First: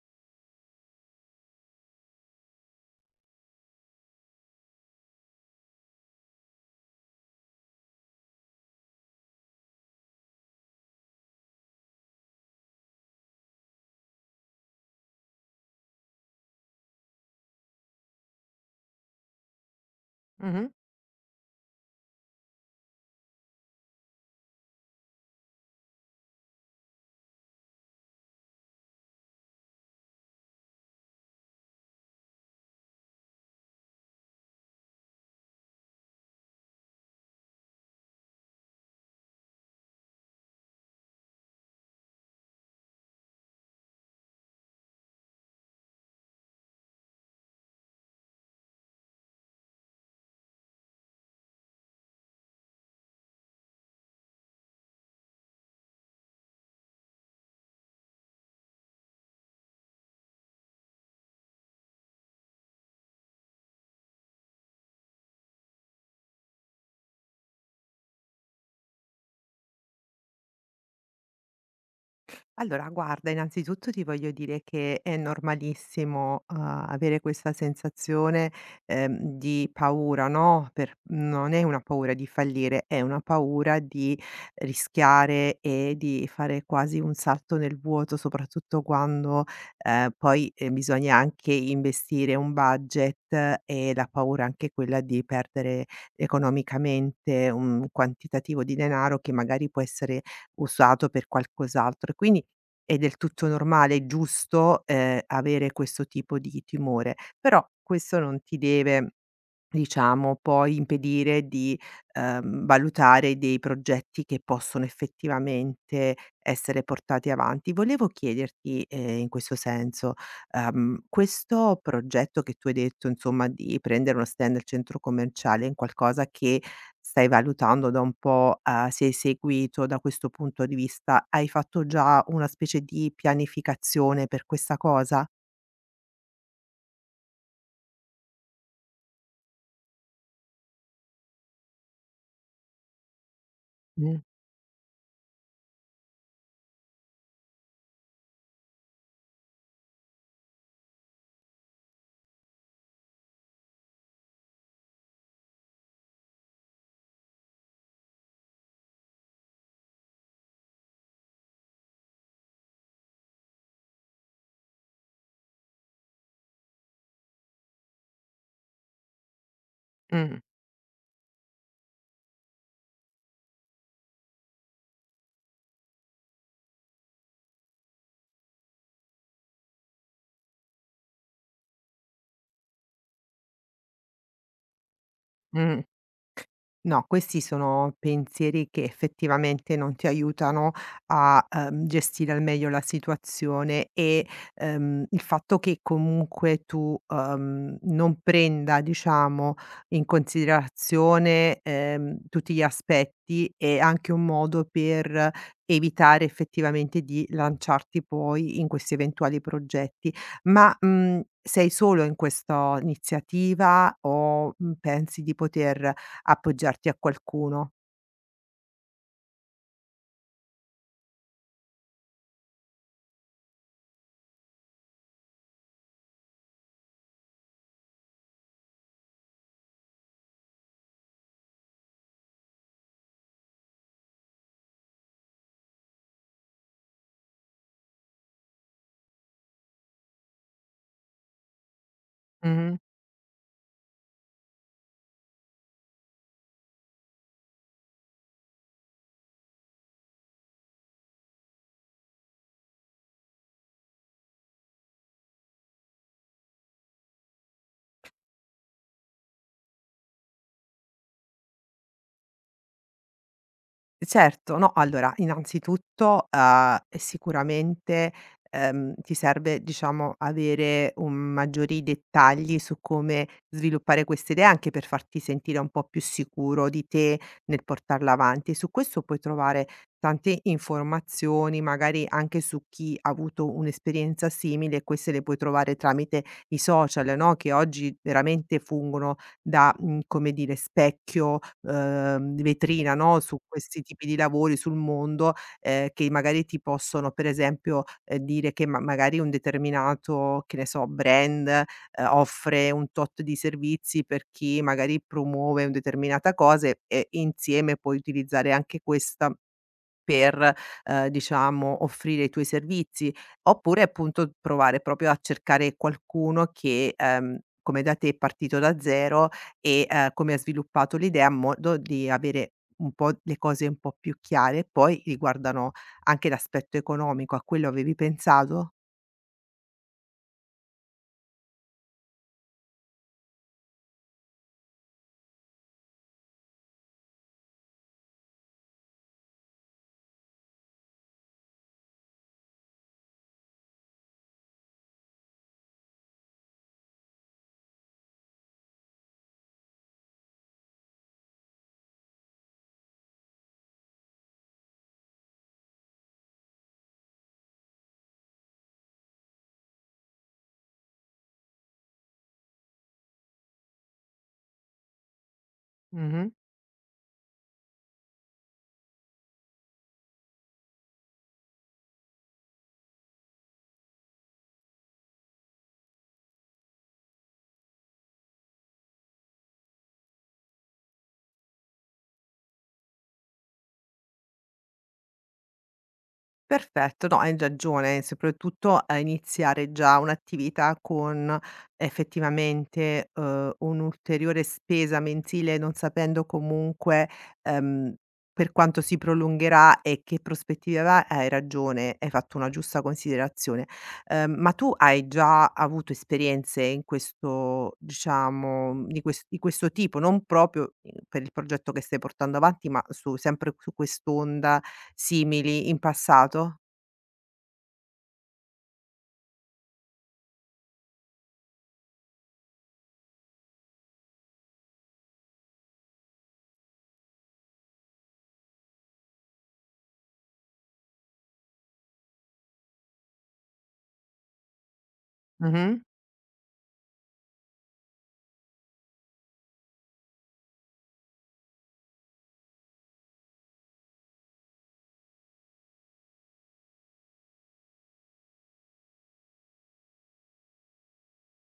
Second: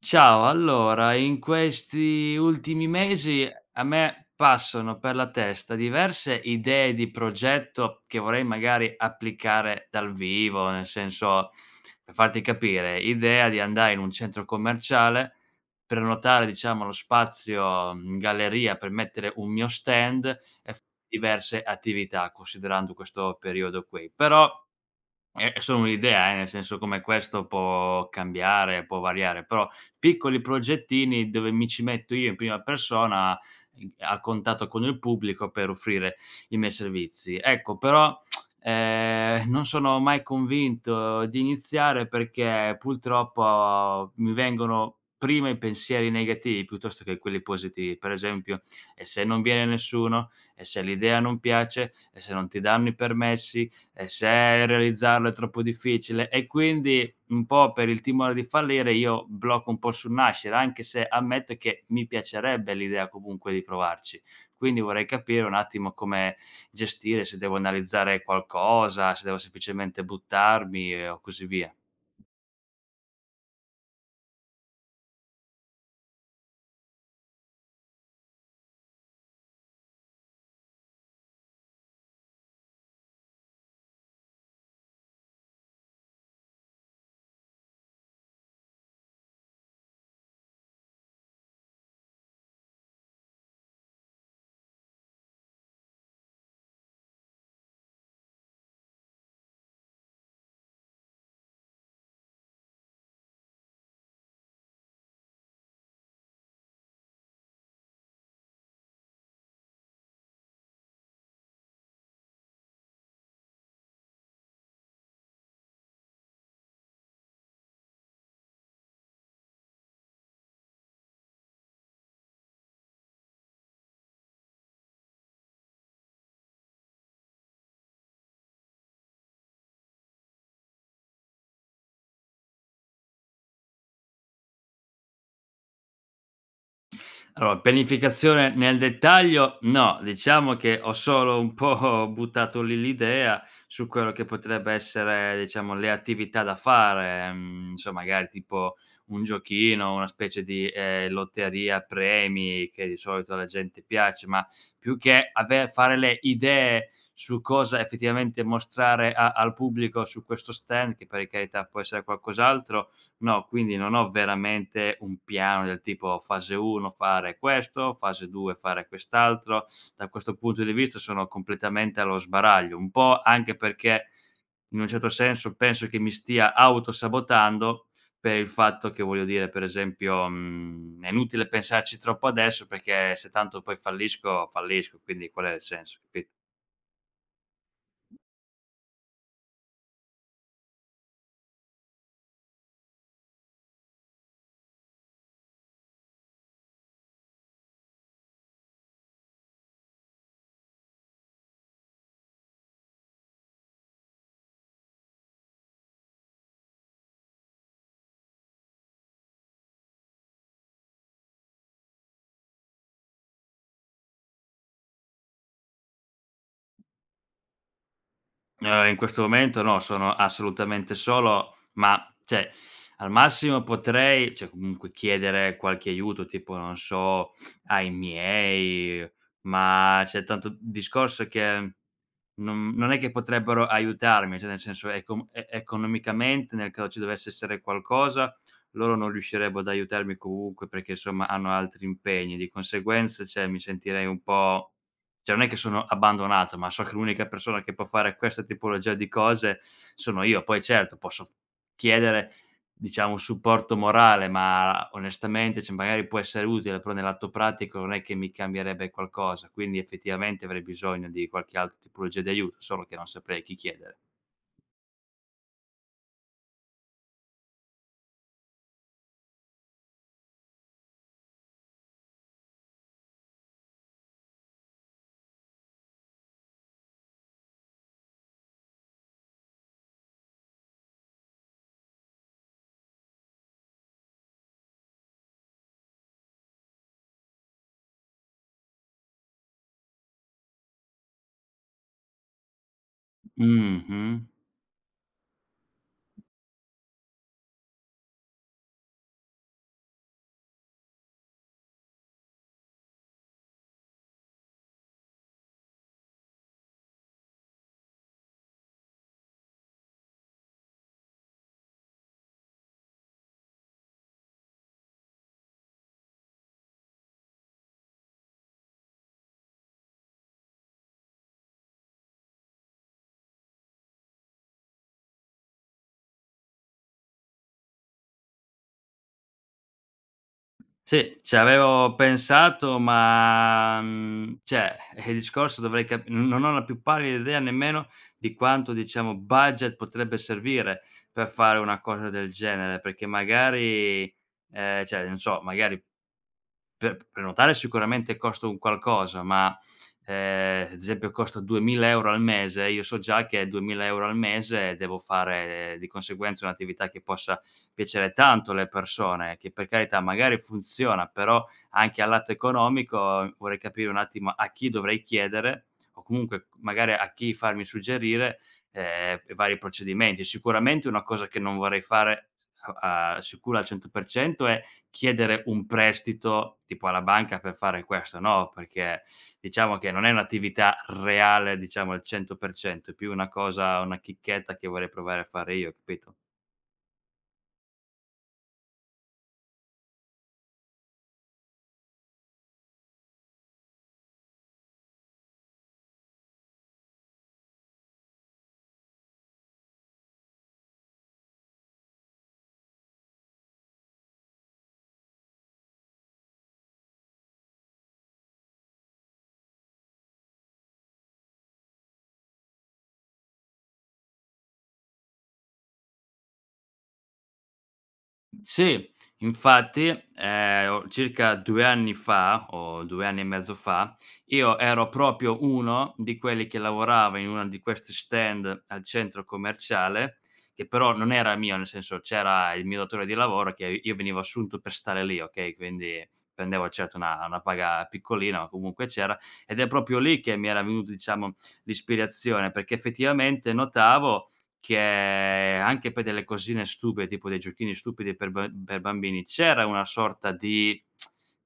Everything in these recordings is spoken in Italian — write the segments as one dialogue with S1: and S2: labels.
S1: Ciao, allora in questi ultimi mesi a me passano per la testa diverse idee di progetto che vorrei magari applicare dal vivo, nel senso, per farti capire, idea di andare in un centro commerciale, prenotare diciamo lo spazio in galleria per mettere un mio stand
S2: Mh-mh.
S1: e f diverse attività, considerando questo periodo qui. Però è solo un'idea, nel senso come questo può cambiare, può variare, però piccoli progettini dove mi ci metto io in prima persona, i a contatto con il pubblico per offrire i miei servizi. Ecco, però, non sono mai convinto di iniziare perché purtroppo mi vengono prima i pensieri negativi piuttosto che quelli positivi. Per esempio: "E se non viene nessuno? E se l'idea non piace? E se non ti danno i permessi? E se realizzarlo è troppo difficile?" E quindi un po' per il timore di fallire io blocco un po' sul nascere, anche se ammetto che mi piacerebbe l'idea comunque di provarci. Quindi vorrei capire un attimo come gestire, se devo analizzare qualcosa, se devo semplicemente buttarmi o così via.
S2: Allora, guarda, innanzitutto ti voglio dire che è normalissimo, avere questa sensazione, di paura, no, per non è una paura di fallire, è una paura di rischiare e di fare quasi un salto nel vuoto, soprattutto quando, poi, bisogna anche investire un budget e la paura anche quella di perdere economicamente un quantitativo di denaro che magari può essere usato per qualcos'altro. Quindi è del tutto normale e giusto, avere questo tipo di timore, però questo non ti deve, diciamo, poi impedire di, valutare dei progetti che possono effettivamente essere portati avanti. Volevo chiederti, in questo senso, questo progetto che tu hai detto, insomma, di prendere uno stand al centro commerciale, è un qualcosa che stai valutando da un po', sei seguito da questo punto di vista. Hai fatto già una specie di pianificazione per questa cosa?
S1: Allora, pianificazione nel dettaglio no, diciamo che ho solo un po' buttato lì l'idea su quello
S2: Mh,
S1: che potrebbe essere, diciamo, le attività da fare, insomma, magari tipo un giochino, una specie di, lotteria a premi che di solito alla gente piace, ma più che ave fare le idee su cosa effettivamente mostrare a al pubblico su questo stand, che per carità può essere qualcos'altro. No, quindi non ho veramente un piano del tipo fase 1 fare questo, fase 2 fare quest'altro. Da questo
S2: mh,
S1: punto di vista sono completamente allo sbaraglio, un po' anche perché in un certo senso penso che mi stia autosabotando per il fatto che, voglio dire, per esempio, è inutile pensarci troppo adesso perché se tanto poi fallisco, fallisco, quindi qual è il
S2: mh.
S1: senso, capi
S2: No, questi sono pensieri che effettivamente non ti aiutano a, gestire al meglio la situazione e, il fatto che comunque tu, non prenda, diciamo, in considerazione, tutti gli aspetti è anche un modo per evitare effettivamente di lanciarti poi in questi eventuali progetti. Ma, sei solo in questa iniziativa o, pensi di poter appoggiarti a qualcuno.
S1: In questo momento no, sono assolutamente solo, ma cioè al massimo potrei cioè comunque chiedere qualche aiuto, tipo non so, ai miei, ma c'è tanto discorso che non è che potrebbero aiutarmi, cioè nel senso ecom e economicamente nel caso ci dovesse essere qualcosa, loro non riuscirebbero ad aiutarmi comunque perché insomma hanno altri impegni. Di
S2: Mh-mh.
S1: conseguenza, cioè mi sentirei un po'. Cioè non è che sono abbandonato, ma so che l'unica persona che può fare questa tipologia di cose sono io. Poi certo posso f chiedere, diciamo, un supporto morale, ma onestamente, cioè magari può essere utile, però nell'atto pratico non è che mi cambierebbe qualcosa, quindi effettivamente avrei bisogno di qualche altra tipologia di aiuto, solo che non saprei a chi chiedere.
S2: Certo, no, allora innanzitutto, sicuramente, ti serve, diciamo, avere un maggiori dettagli su come sviluppare questa idea, anche per farti sentire un po' più sicuro di te nel portarla avanti. Su questo puoi trovare tante informazioni, magari anche su chi ha avuto un'esperienza simile e queste le puoi trovare tramite i social, no, che oggi veramente fungono da, come dire, specchio, vetrina, no, su questi tipi
S1: Mh-mh.
S2: di lavori, sul mondo, che magari ti possono per esempio, dire che ma magari un determinato, che ne so, brand, offre un tot di servizi per chi magari promuove un determinata cosa e insieme puoi utilizzare anche questa per, diciamo offrire i tuoi servizi, oppure appunto provare proprio a cercare qualcuno che, come da te è partito da 0 e, come ha sviluppato l'idea a modo di avere un po' le cose un po' più chiare, poi riguardano anche l'aspetto economico. A quello avevi pensato?
S1: Sì, ci avevo pensato ma, cioè, il discorso dovrei cap non ho la più pallida idea nemmeno di quanto, diciamo, budget potrebbe servire per fare una cosa del genere, perché magari, cioè, non so, magari per prenotare sicuramente costa un qualcosa, ma, ad esempio costa 2.000 € al mese, io so già che 2.000 € al mese devo fare, di conseguenza un'attività che possa piacere tanto alle persone, che per carità magari funziona, però anche al lato economico, vorrei capire un attimo a chi dovrei chiedere o
S2: Mh-mh.
S1: comunque magari a chi farmi suggerire, vari procedimenti. Sicuramente una cosa che non vorrei fare a sicuro al 100% è chiedere un prestito tipo alla banca per fare questo, no, perché diciamo che non è un'attività reale, diciamo al 100%, è più una cosa, una chicchetta che vorrei provare a fare io, capito?
S2: Perfetto, no hai ragione, soprattutto a iniziare già un'attività con effettivamente, un'ulteriore spesa mensile, non sapendo comunque, ehm, per quanto si prolungherà e che prospettive avrà, hai ragione, hai fatto una giusta considerazione. Ma tu hai già avuto esperienze in questo diciamo, di questo tipo? Non proprio, per il progetto che stai portando avanti, ma su sempre su quest'onda simili in passato?
S1: Sì, infatti, o circa 2 anni fa o 2 anni e mezzo fa, io ero proprio uno di quelli che lavorava in una di questi stand al centro commerciale, che però non era mio, nel senso c'era il mio datore di lavoro che io venivo assunto per stare lì, okay,
S2: Mh-mh,
S1: quindi prendevo certo una paga piccolina, ma comunque c'era, ed è proprio lì che mi era venuto, diciamo, l'ispirazione, perché effettivamente notavo che anche per delle cosine stupide, tipo dei giochini stupidi per bambini, c'era una sorta di,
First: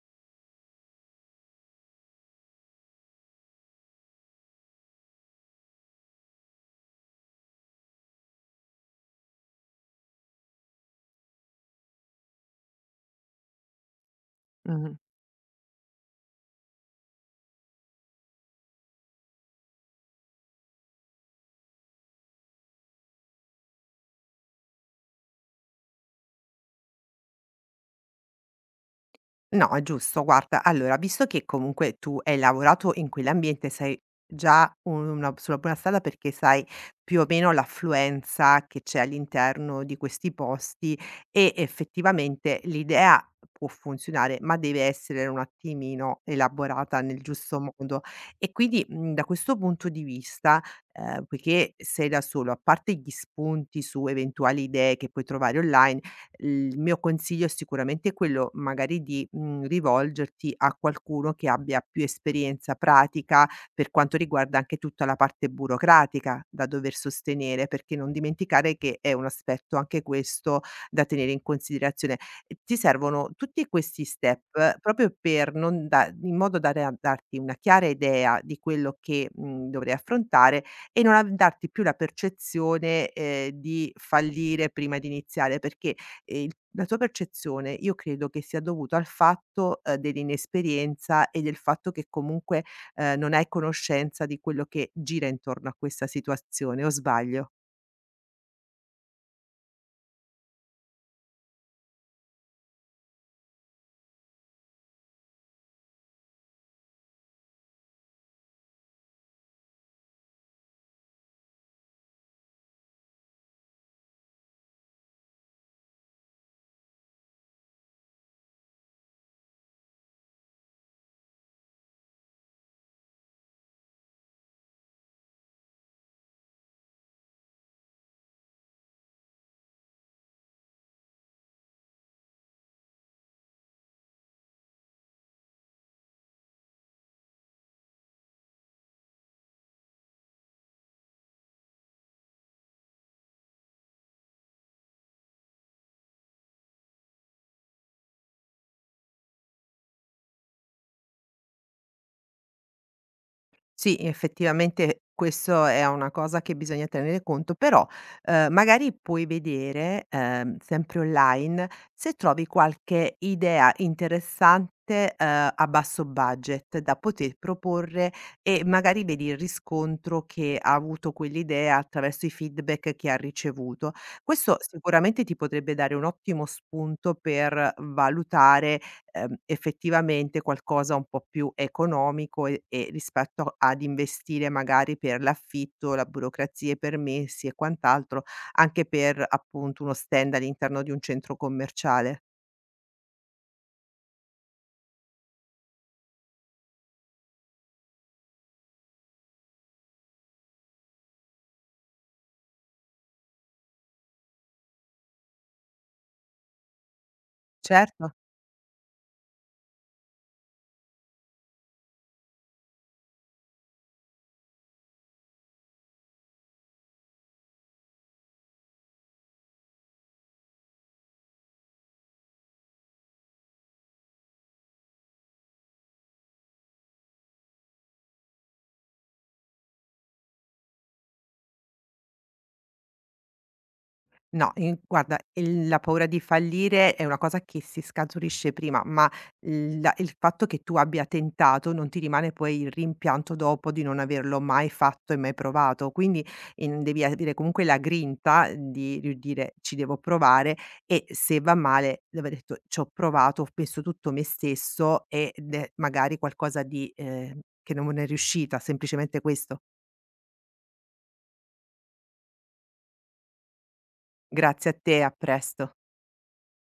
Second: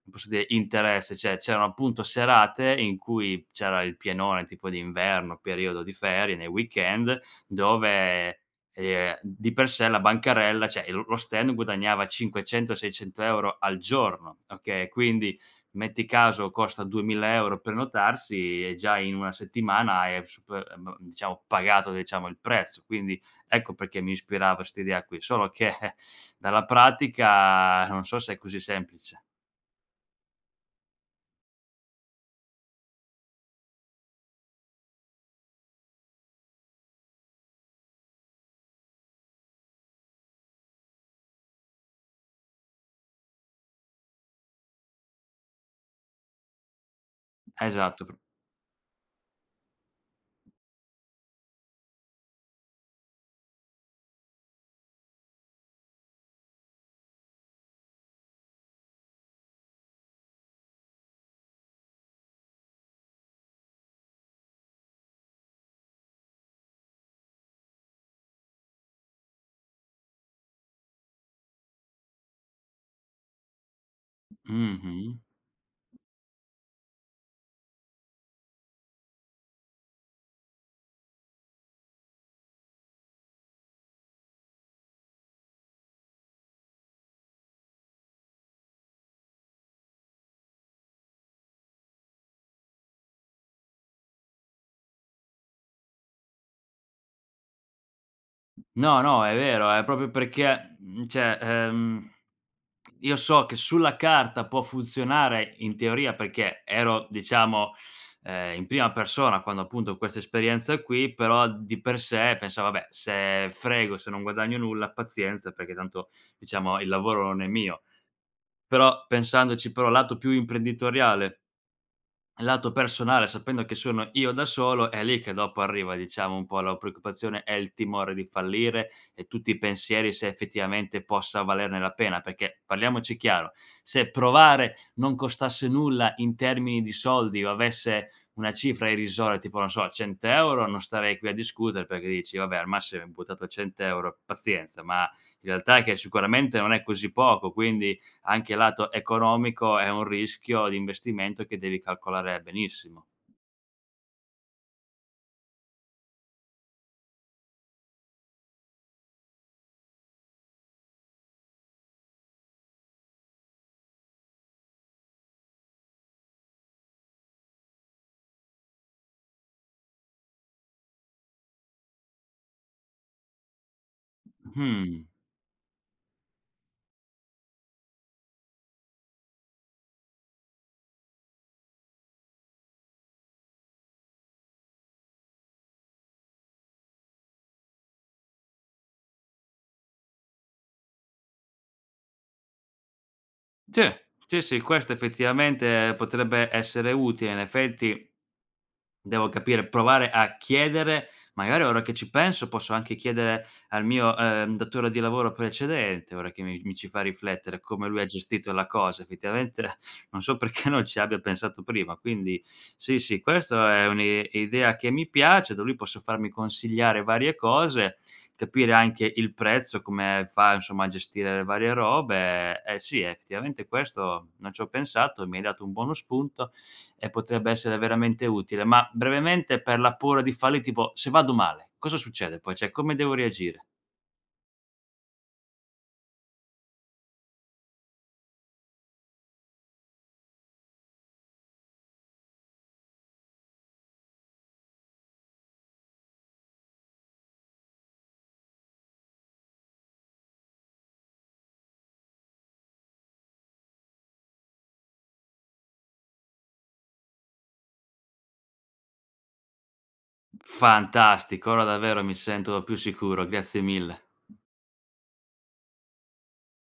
S1: come posso dire, interesse, cioè c'erano appunto serate in cui c'era il pienone tipo d'inverno, periodo di ferie, nei weekend, dove, di per sé la bancarella, cioè lo stand guadagnava 500, 600 € al giorno, okay,
S2: mh-mh.
S1: quindi metti caso costa 2.000 euro prenotarsi e già in 1 settimana hai super, diciamo pagato, diciamo, il prezzo. Quindi ecco perché mi ispirava 'sta idea qui, solo che dalla pratica non so se è così semplice.
S2: No, è giusto. Guarda, allora, visto che comunque tu hai lavorato in quell'ambiente, sei già una sulla buona strada perché sai più o meno l'affluenza che c'è all'interno di questi posti e effettivamente l'idea può funzionare, ma deve essere un attimino elaborata nel giusto modo.
S1: Esatto, pr
S2: E quindi, da questo punto di vista, poiché sei da solo, a parte gli spunti su eventuali idee che puoi trovare online il mio consiglio è sicuramente quello magari di, rivolgerti a qualcuno che abbia più esperienza pratica per quanto riguarda anche tutta la parte burocratica da dover sostenere, perché non dimenticare che è un aspetto anche questo da tenere in considerazione. E ti servono tutti questi step proprio
S1: mh-mh.
S2: per non da in modo da re darti una chiara idea di quello che, dovrai affrontare e non av darti più la percezione, di fallire prima di iniziare, perché il la tua percezione io credo che sia dovuto al fatto, dell'inesperienza e del fatto che comunque, non hai conoscenza di quello che gira intorno a questa situazione, o sbaglio?
S1: No, no, è vero, è proprio perché, cioè, io so che sulla carta può funzionare in teoria perché ero, diciamo, in prima persona quando appunto questa esperienza qui, però di per sé pensavo: "Vabbè, se frego, se non guadagno nulla, pazienza, perché tanto diciamo il lavoro non è mio". Però pensandoci però lato più imprenditoriale, lato personale, sapendo che sono io da solo, è lì che dopo arriva, diciamo, un po' la preoccupazione e il timore di fallire e tutti i pensieri se effettivamente possa valerne la pena, perché parliamoci chiaro, se provare non costasse nulla in termini di soldi o avesse una cifra irrisoria, tipo non so, 100 €, non starei qui a discutere perché dici: "Vabbè, al massimo hai buttato 100 €, pazienza", ma in realtà è che sicuramente non è così poco, quindi anche lato economico è un rischio di investimento che devi calcolare benissimo.
S2: Sì, effettivamente questo è una cosa che bisogna tenere conto, però, magari puoi vedere, sempre online, se trovi qualche idea interessante, a basso budget da poter proporre e magari vedi il riscontro che ha avuto quell'idea attraverso i feedback che ha ricevuto. Questo
S1: Mh.
S2: sicuramente ti potrebbe dare un ottimo spunto per valutare effettivamente qualcosa un po' più economico e rispetto ad investire magari per l'affitto, la burocrazia, i permessi e quant'altro, anche per appunto uno stand all'interno di un centro commerciale.
S1: Sì, sì, sì, questo effettivamente potrebbe essere utile. In effetti devo capire, provare a chiedere, magari ora che ci penso posso anche chiedere al mio, datore di lavoro precedente, ora che mi ci fa riflettere, come lui
S2: Certo.
S1: ha gestito la cosa. Effettivamente non so perché non ci abbia pensato prima. Quindi sì, sì, questa è un'i idea che mi piace, da lui posso farmi consigliare varie cose, capire anche il prezzo, come fa insomma a gestire le varie robe. Eh sì, effettivamente questo non ci ho pensato, mi hai dato un buono spunto e potrebbe essere veramente utile. Ma brevemente per la paura di fallire, tipo se vado male, cosa succede poi? Cioè come devo reagire?
S2: No, in guarda, il la paura di fallire è una cosa che si scaturisce prima, ma il fatto che tu abbia tentato non ti rimane poi il rimpianto dopo di non averlo mai fatto e mai provato. Quindi, in devi avere comunque la grinta di dire: "Ci devo provare" e se va male di aver detto: "C'ho provato, ho messo tutto me stesso ed è magari qualcosa di che non è riuscita", semplicemente questo.
S1: Fantastico, ora davvero mi sento più sicuro, grazie mille.
S2: Grazie a te, a presto.